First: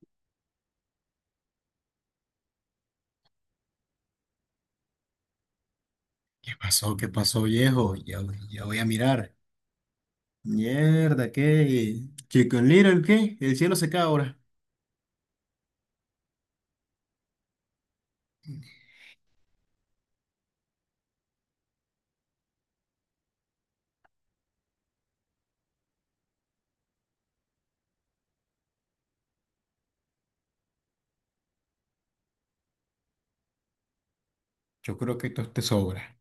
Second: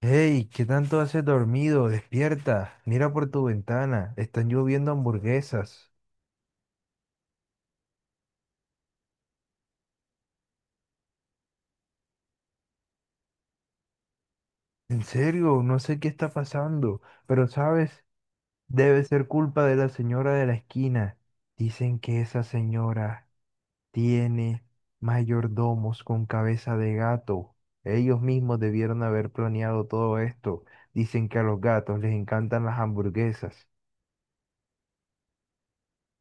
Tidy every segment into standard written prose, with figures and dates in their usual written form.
Hey, ¿qué tanto haces dormido? Despierta, mira por tu ventana, están lloviendo hamburguesas. ¿Qué pasó? ¿Qué pasó, viejo? Ya, ya, voy a mirar. Mierda, ¿qué? Chicken Little, ¿qué? El cielo se cae ahora. En serio, no sé qué está pasando, pero sabes, debe ser culpa de la señora de la esquina. Dicen que esa señora tiene mayordomos con cabeza de gato. Ellos mismos debieron haber planeado todo esto. Dicen que a los gatos les encantan las hamburguesas. Yo creo que esto es te sobra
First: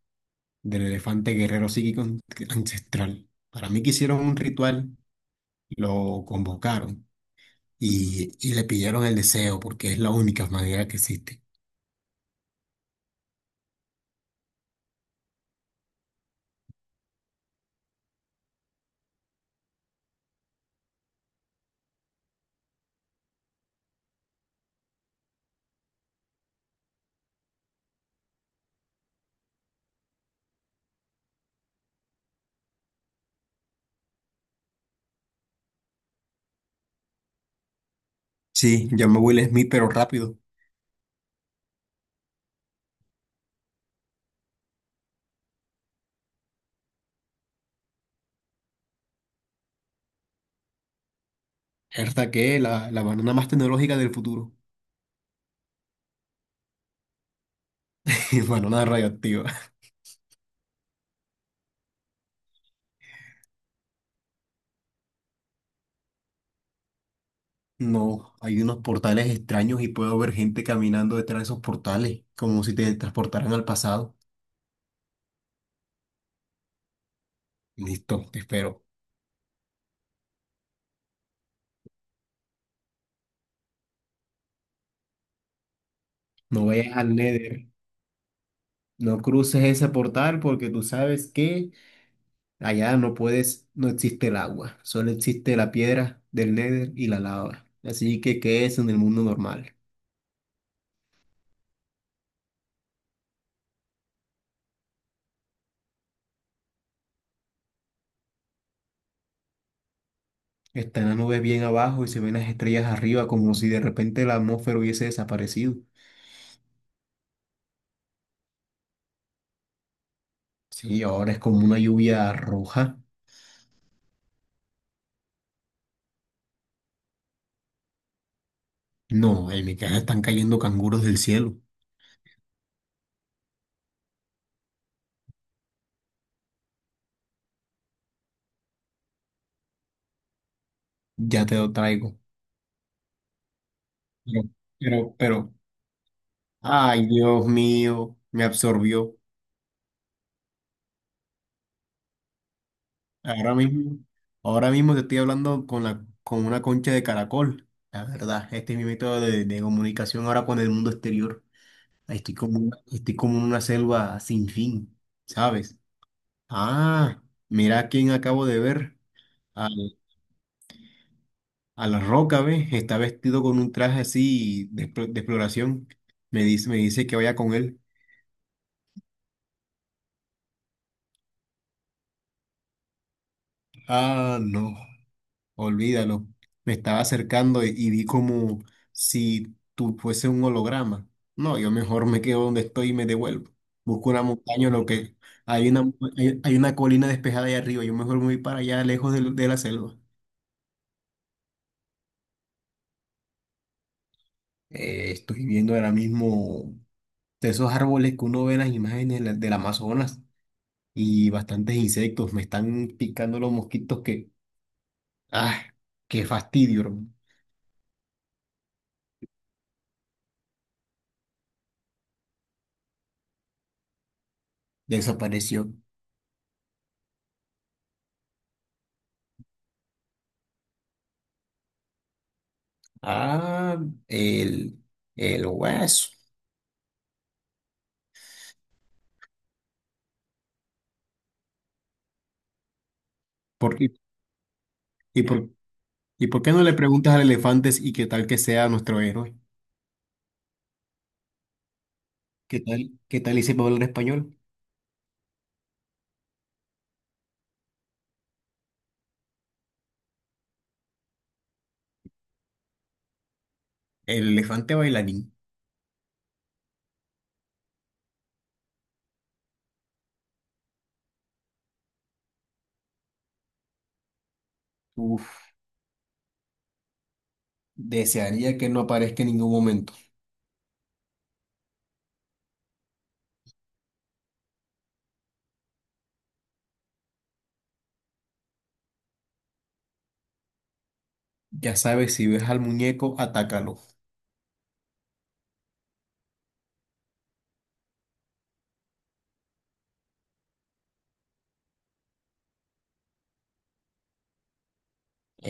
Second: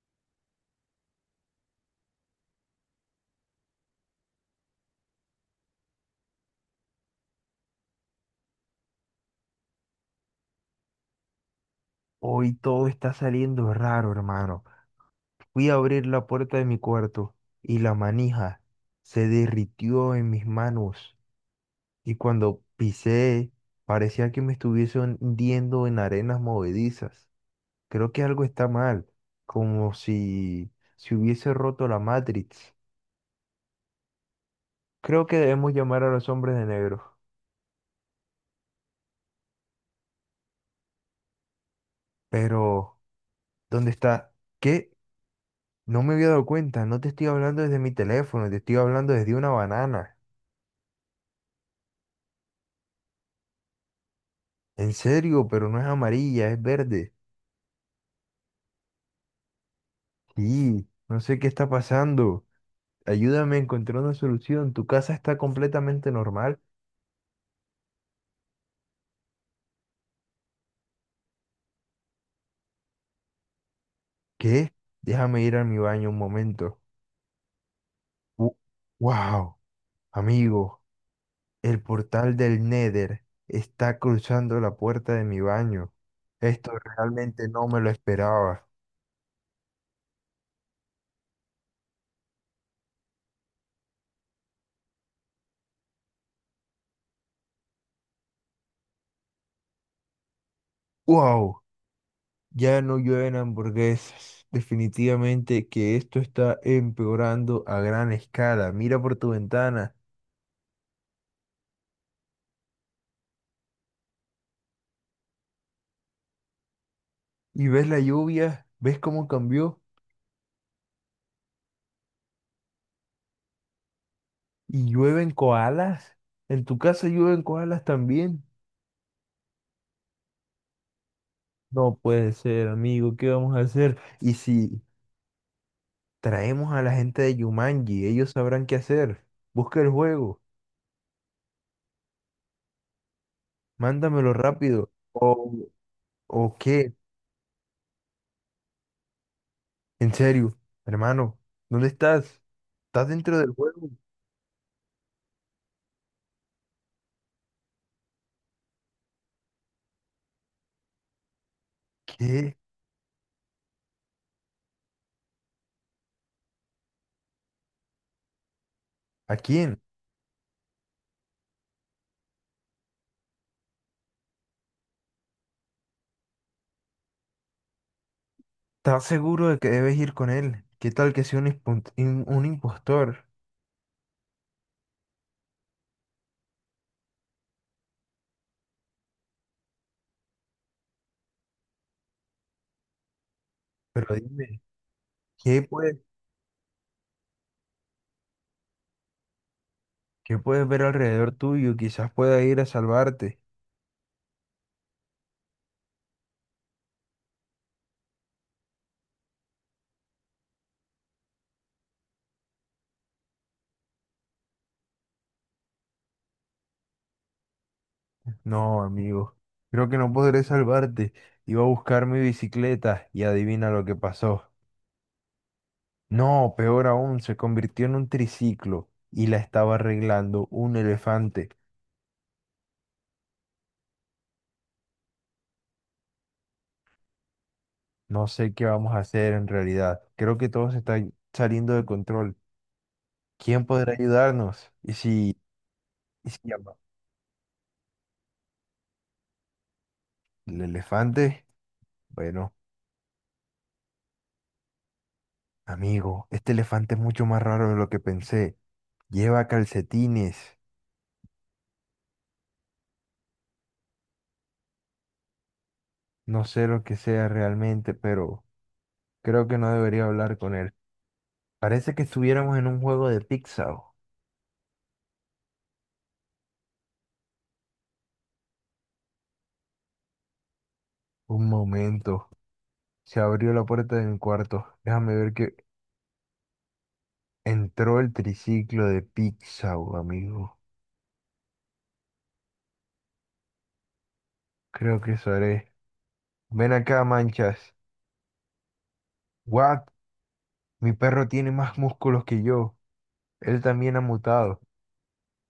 del elefante guerrero psíquico ancestral. Para mí que hicieron un ritual, lo convocaron y le pidieron el deseo porque es la única manera que existe. Hoy todo está saliendo raro, hermano. Fui a abrir la puerta de mi cuarto y la manija se derritió en mis manos y cuando pisé parecía que me estuviese hundiendo en arenas movedizas. Creo que algo está mal, como si se hubiese roto la Matrix. Creo que debemos llamar a los hombres de negro. Sí, llamo a Will Smith, pero rápido. Pero, ¿dónde está? ¿Qué? No me había dado cuenta, no te estoy hablando desde mi teléfono, te estoy hablando desde una banana. Herda que la banana más tecnológica del futuro. En serio, pero no es amarilla, es verde. Banana radioactiva. Sí, no sé qué está pasando. Ayúdame a encontrar una solución. Tu casa está completamente normal. No, hay unos portales extraños y puedo ver gente caminando detrás de esos portales, como si te transportaran al pasado. ¿Qué? Déjame ir a mi baño un momento. Listo, te Wu- espero. wow, amigo, el portal del Nether está cruzando la puerta de mi baño. No Esto vayas al realmente Nether, no me lo esperaba. no cruces ese portal porque tú sabes que allá no puedes, no existe el agua, solo existe la piedra del Nether y la lava. Así que, ¿qué es en el mundo normal? Wow, ya no llueven hamburguesas. Definitivamente que esto está empeorando a gran escala. Mira por tu ventana Están las nubes bien abajo y se ven las estrellas arriba como si de repente la atmósfera hubiese desaparecido. y ves la lluvia, ¿ves cómo cambió? Sí, ahora es como una lluvia roja. ¿Y llueven koalas? ¿En tu casa llueven koalas también? No, en mi casa están cayendo canguros del cielo. No puede ser, amigo, ¿qué vamos a hacer? ¿Y si traemos a la gente de Yumanji? Ellos sabrán qué hacer. Busca el juego, Ya te lo traigo. mándamelo Pero, rápido. pero, pero, O qué? ay, Dios mío, me absorbió. En serio, hermano, ¿dónde estás? ¿Estás dentro del Ahora juego? mismo, ahora mismo te estoy hablando con con una concha de caracol. La verdad, este es mi método de comunicación ahora con el mundo exterior. Estoy ¿Qué? como, estoy como en una selva sin fin, ¿sabes? Ah, mira a quién acabo de ver. ¿A quién? A la roca, ¿ves? Está vestido con un traje así de, de exploración. Me dice que vaya con él. ¿Estás seguro de que debes ir con él? ¿Qué tal que sea un, impun- un impostor? Ah, no, olvídalo. Me estaba acercando y vi como si tú fuese un holograma. No, yo mejor me quedo donde estoy y me devuelvo. Busco Pero una dime, montaña, lo que ¿qué hay una, puedes, hay una colina despejada ahí arriba. Yo mejor me voy para allá, lejos de la selva. qué puedes ver alrededor tuyo? Quizás pueda ir a salvarte. Estoy viendo ahora mismo de esos árboles que uno ve en las imágenes de del Amazonas. Y bastantes insectos. Me están picando los mosquitos que, ah, qué fastidio, hermano. No, amigo, creo que no podré salvarte. Iba a buscar mi bicicleta y adivina lo que pasó. Desapareció. No, peor aún, se convirtió en un triciclo y la estaba arreglando un elefante. Ah, el, el hueso. No sé qué vamos a hacer en realidad. Creo que todo se está saliendo de control. ¿Quién ¿Por, podrá ayudarnos? Y por, ¿y Y si por qué no le llama preguntas al elefante y qué tal que sea nuestro héroe? el elefante? Bueno, ¿Qué tal y sepa hablar español? amigo, este elefante es mucho más raro de lo que pensé. Lleva calcetines. El elefante bailarín. No sé lo que sea realmente, pero... Creo que no debería hablar con él. Parece que estuviéramos en un juego de Pixar. Uf, desearía que no aparezca en ningún momento. Un momento. Se abrió la puerta de mi cuarto. Déjame ver que entró el triciclo de Pixar, amigo. Ya sabes, si ves al muñeco, atácalo. Creo que eso haré. Ven acá, manchas. What? Mi perro tiene más músculos que yo. Él también ha mutado.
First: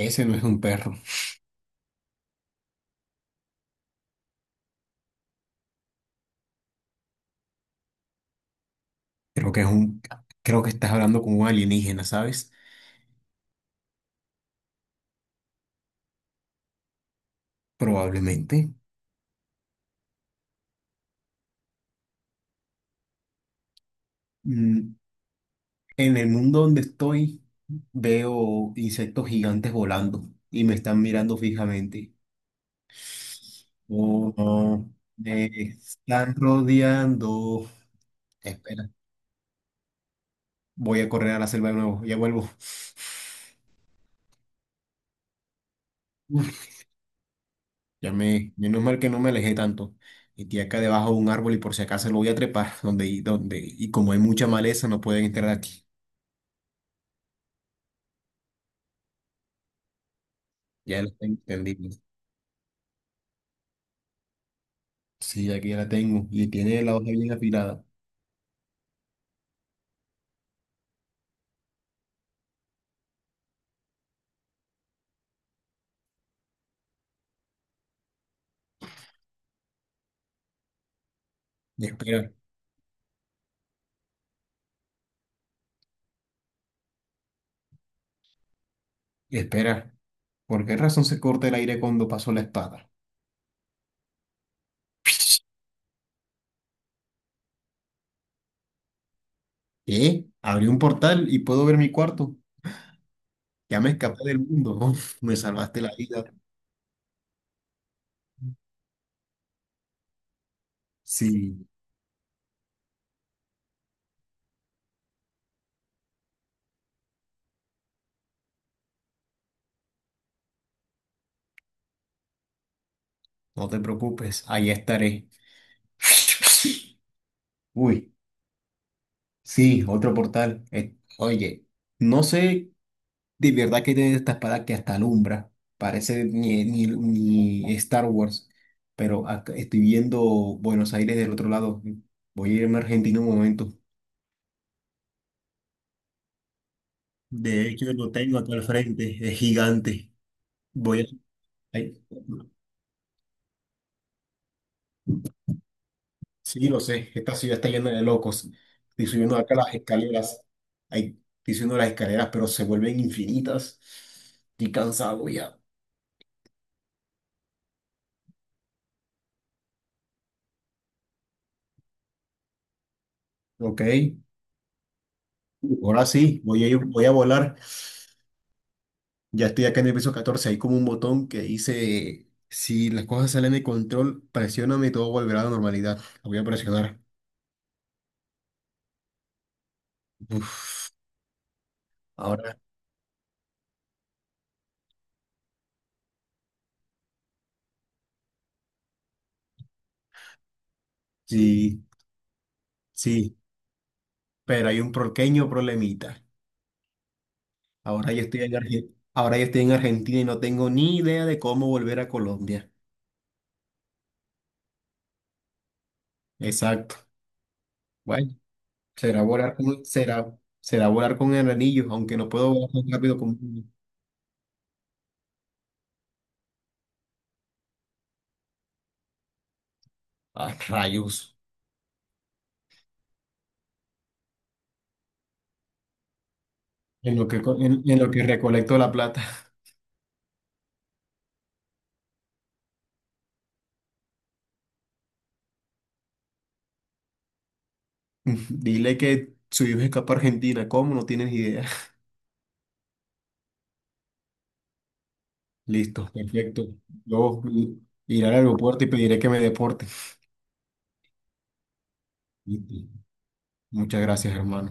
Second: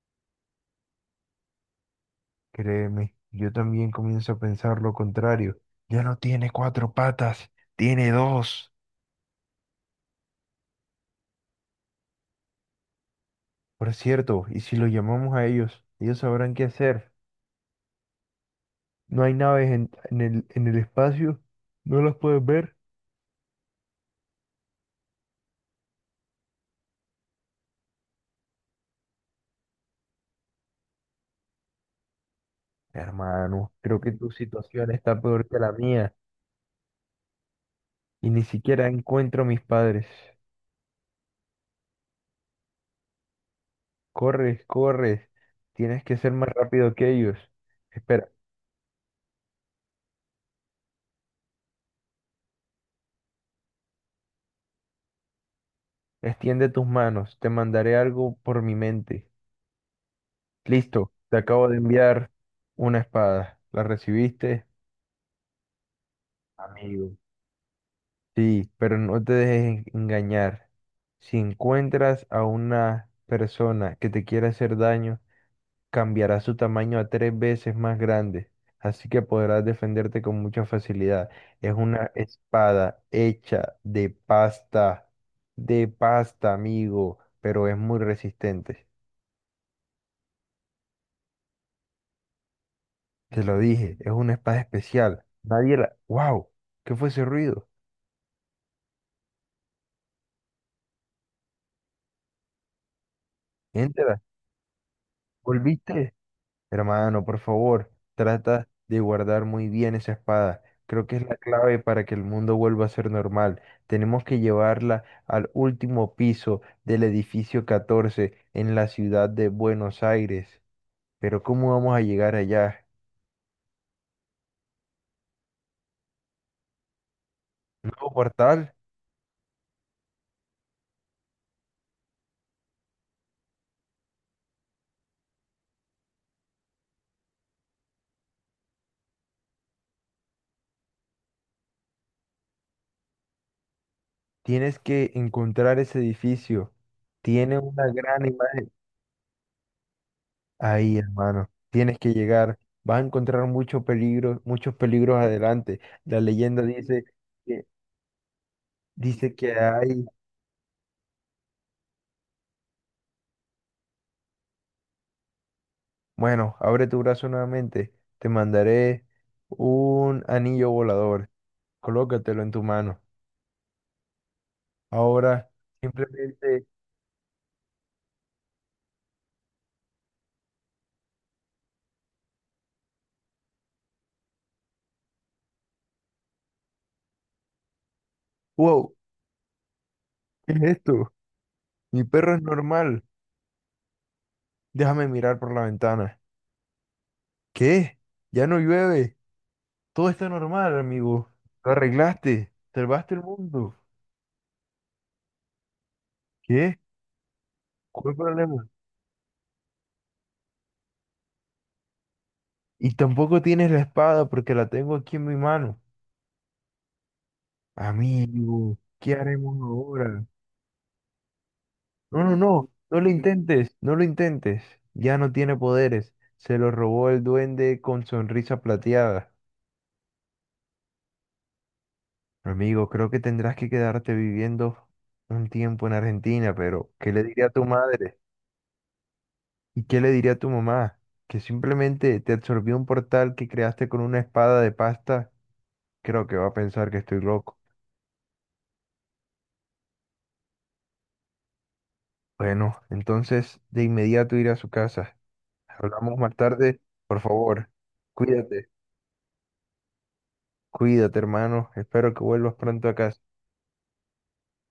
Ese no es un perro. Créeme, yo también comienzo a pensar lo contrario. Ya no tiene cuatro patas, tiene dos. Creo que es un, creo que estás hablando con un alienígena, ¿sabes? Por cierto, ¿y si lo llamamos a ellos? Ellos sabrán qué hacer. Probablemente. No hay naves en el espacio, no las puedes ver. Mm, en el mundo donde estoy, veo insectos gigantes volando y me están mirando fijamente. Hermano, creo que tu Oh, no, situación está peor me que la mía están rodeando. y ni siquiera Espera, encuentro a mis padres. voy a correr a la selva de nuevo, ya vuelvo. Corres, corres, tienes que ser más Uf, rápido que ellos. Espera, menos mal que no me alejé tanto. Metí acá debajo de un árbol y por si acaso lo voy a trepar, y como hay mucha maleza, no pueden entrar aquí. extiende tus manos, te mandaré algo por mi mente. Ya Listo, lo te tengo acabo de entendido. enviar una espada. ¿La recibiste? Sí, aquí ya la tengo y tiene la hoja Amigo. bien afilada. Sí, pero no te dejes engañar. Si encuentras a una persona que te quiere hacer daño, cambiará su tamaño a tres veces más grande, así que podrás defenderte con mucha facilidad. Es Y una espera, espada hecha de pasta, amigo, pero es muy resistente. y espera. ¿Por qué razón se corta el aire cuando paso la espada? Te lo dije, es una espada especial. Nadie la... ¡Wow! ¿Qué fue ese ruido? ¿Qué? Abrí un portal y puedo ver mi cuarto. Ya me Entra, escapé del mundo. Uf, me salvaste la ¿volviste? vida. Hermano, por favor, trata de guardar muy bien esa espada. Creo que es la Sí, clave para que el mundo vuelva a ser normal. Tenemos que llevarla al último piso del edificio 14 en la ciudad de Buenos Aires. Pero ¿cómo vamos a llegar allá? no te preocupes. Ahí estaré. Nuevo Uy, portal, sí, otro portal. Oye, no sé de verdad qué tiene esta espada que hasta alumbra. Parece ni Star Wars. Pero acá estoy viendo Buenos Aires del otro lado. Voy a irme a Argentina un momento. tienes que encontrar ese edificio. Tiene De hecho, una lo gran tengo acá al imagen. frente, es gigante. Ahí, Voy a... hermano, tienes ay, que llegar. Vas a encontrar mucho peligro, muchos peligros adelante. La leyenda sí, lo dice sé, esta ciudad que está llena de locos. Estoy dice subiendo que acá las hay. escaleras. Ay, estoy subiendo las escaleras, pero se vuelven infinitas. Estoy cansado ya. Bueno, abre tu brazo nuevamente. Te mandaré un anillo volador. Colócatelo en tu mano. Ok, Ahora, ahora sí, simplemente. Voy a volar. Ya estoy acá en el piso 14. Hay como un botón que dice, si las cosas salen de control, presióname y todo volverá a la normalidad. Lo voy a presionar. ¡Wow! ¿Qué es Uf, esto? Mi perro es ahora normal. Déjame mirar por la ventana. ¿Qué? Ya no llueve. Todo está normal, amigo. Lo sí, arreglaste. Salvaste el sí, mundo. pero hay un pequeño problemita. ¿Qué? ¿Cuál problema? Ahora yo estoy en Argentina y no tengo ni idea de cómo volver a Colombia. Y tampoco tienes la espada porque la tengo aquí en mi mano. Exacto. Bueno, Amigo, ¿qué haremos ahora? Será volar con el anillo, aunque No, no no, puedo no, volar tan no lo rápido como un niño. intentes, no lo intentes. Ya no tiene poderes. Se lo robó el duende con sonrisa plateada. Ah, rayos. Amigo, creo que tendrás que quedarte viviendo un tiempo en Argentina, pero ¿qué le diría a tu En lo madre? que recolecto la plata. ¿Y qué le diría a tu mamá? Que simplemente te absorbió un portal que creaste con una espada de pasta. Creo que va a pensar que estoy loco. Dile que su hijo escapa a Argentina. ¿Cómo? No tienes idea. Bueno, entonces de inmediato ir a su casa. Listo, Hablamos más perfecto. tarde, por Yo favor. Iré al Cuídate, aeropuerto y pediré que me deporten. cuídate, hermano. Espero que vuelvas Listo. pronto a casa. Muchas gracias, hermano.